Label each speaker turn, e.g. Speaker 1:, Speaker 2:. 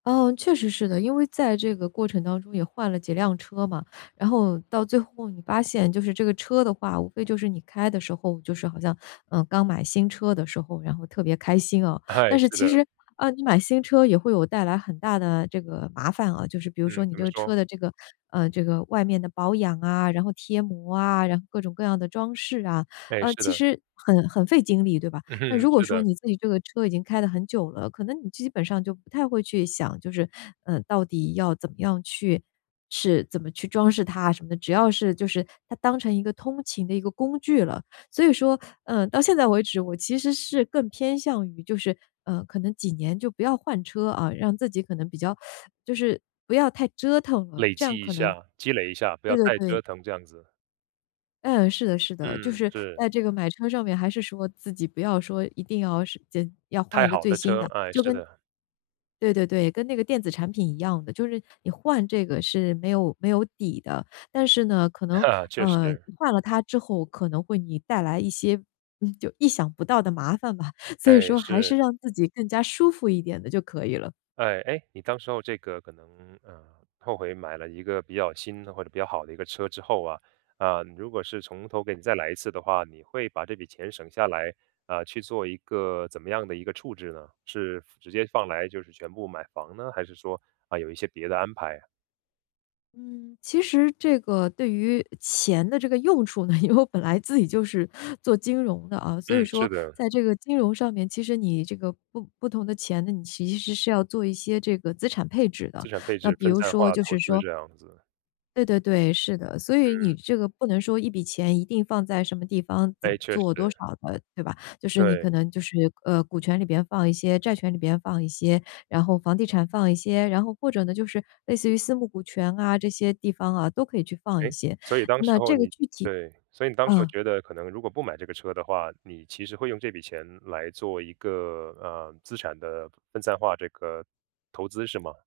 Speaker 1: 嗯，确实是的。因为在这个过程当中也换了几辆车嘛，然后到最后你发现就是这个车的话，无非就是你开的时候，就是好像 呃，刚买新车的时候，然后特别开心啊。
Speaker 2: 哎，
Speaker 1: 但是
Speaker 2: 是
Speaker 1: 其
Speaker 2: 的。
Speaker 1: 实，啊，你买新车也会有带来很大的这个麻烦啊，就是比如说
Speaker 2: 嗯，
Speaker 1: 你
Speaker 2: 怎
Speaker 1: 这
Speaker 2: 么
Speaker 1: 个
Speaker 2: 说？
Speaker 1: 车的这个，呃，这个外面的保养啊，然后贴膜啊，然后各种各样的装饰啊。
Speaker 2: 哎，
Speaker 1: 呃，
Speaker 2: 是
Speaker 1: 其
Speaker 2: 的。
Speaker 1: 实很很费精力，对吧？那
Speaker 2: 嗯，
Speaker 1: 如果
Speaker 2: 是
Speaker 1: 说
Speaker 2: 的。
Speaker 1: 你自己这个车已经开了很久了，可能你基本上就不太会去想，就是，呃，到底要怎么样去是怎么去装饰它啊，什么的。只要是就是它当成一个通勤的一个工具了。所以说，呃，到现在为止，我其实是更偏向于就是，呃，可能几年就不要换车，啊。嗯，让自己可能比较 就是不要太折腾了。
Speaker 2: 累
Speaker 1: 这样
Speaker 2: 积一
Speaker 1: 可能
Speaker 2: 下，积累一下，不
Speaker 1: 对
Speaker 2: 要
Speaker 1: 对
Speaker 2: 太
Speaker 1: 对。
Speaker 2: 折腾这样子。
Speaker 1: 嗯，是的是的，就
Speaker 2: 嗯，
Speaker 1: 是
Speaker 2: 是。
Speaker 1: 在这个买车上面，还是说自己不要说一定要是间要换
Speaker 2: 开
Speaker 1: 一个
Speaker 2: 好
Speaker 1: 最
Speaker 2: 的
Speaker 1: 新
Speaker 2: 车。
Speaker 1: 的。就
Speaker 2: 哎，是的。
Speaker 1: 跟对对对。跟那个电子产品一样的，就是你换这个是没有没有底的，但是呢，可能，
Speaker 2: 确
Speaker 1: 呃，
Speaker 2: 实。
Speaker 1: 换了它之后可能会你带来一些，嗯，就意想不到的麻烦吧。所以
Speaker 2: 哎，
Speaker 1: 说还是
Speaker 2: 是。
Speaker 1: 让自己更加舒服一点的就可以了。
Speaker 2: 哎。诶，你当时候这个可能，嗯，后悔买了一个比较新的或者比较好的一个车之后啊，嗯，如果是从头给你再来一次的话，你会把这笔钱省下来，呃，去做一个怎么样的一个处置呢？是直接放来，就是全部买房呢？还是说，嗯，有一些别的安排啊？
Speaker 1: 嗯，其实这个对于钱的这个用处呢，因为我本来自己就是做金融的啊，所以
Speaker 2: 嗯，是
Speaker 1: 说
Speaker 2: 的。
Speaker 1: 在这个金融上面，其实你这个不不同的钱呢，你其实是要做一些这个资产配置的。
Speaker 2: 资产配
Speaker 1: 那
Speaker 2: 置、
Speaker 1: 比
Speaker 2: 分
Speaker 1: 如
Speaker 2: 散
Speaker 1: 说
Speaker 2: 化
Speaker 1: 就是
Speaker 2: 投资
Speaker 1: 说
Speaker 2: 这样子。
Speaker 1: 对对对，是的。所以你
Speaker 2: 嗯。
Speaker 1: 这个不能说一笔钱一定放在什么地方、怎么
Speaker 2: 诶，确
Speaker 1: 做、多
Speaker 2: 实。
Speaker 1: 少的，对吧？就是你
Speaker 2: 对。
Speaker 1: 可能就是，呃，股权里边放一些、债权里边放一些、然后房地产放一些，然后或者呢，就是类似于私募股权啊，这些地方啊，都可以去放一
Speaker 2: 诶，
Speaker 1: 些。
Speaker 2: 所以当时
Speaker 1: 那
Speaker 2: 候
Speaker 1: 这个
Speaker 2: 你
Speaker 1: 具体
Speaker 2: 对，所以你当时候
Speaker 1: 嗯。
Speaker 2: 觉得可能如果不买这个车的话，你其实会用这笔钱来做一个，呃，资产的分散化这个投资是吗？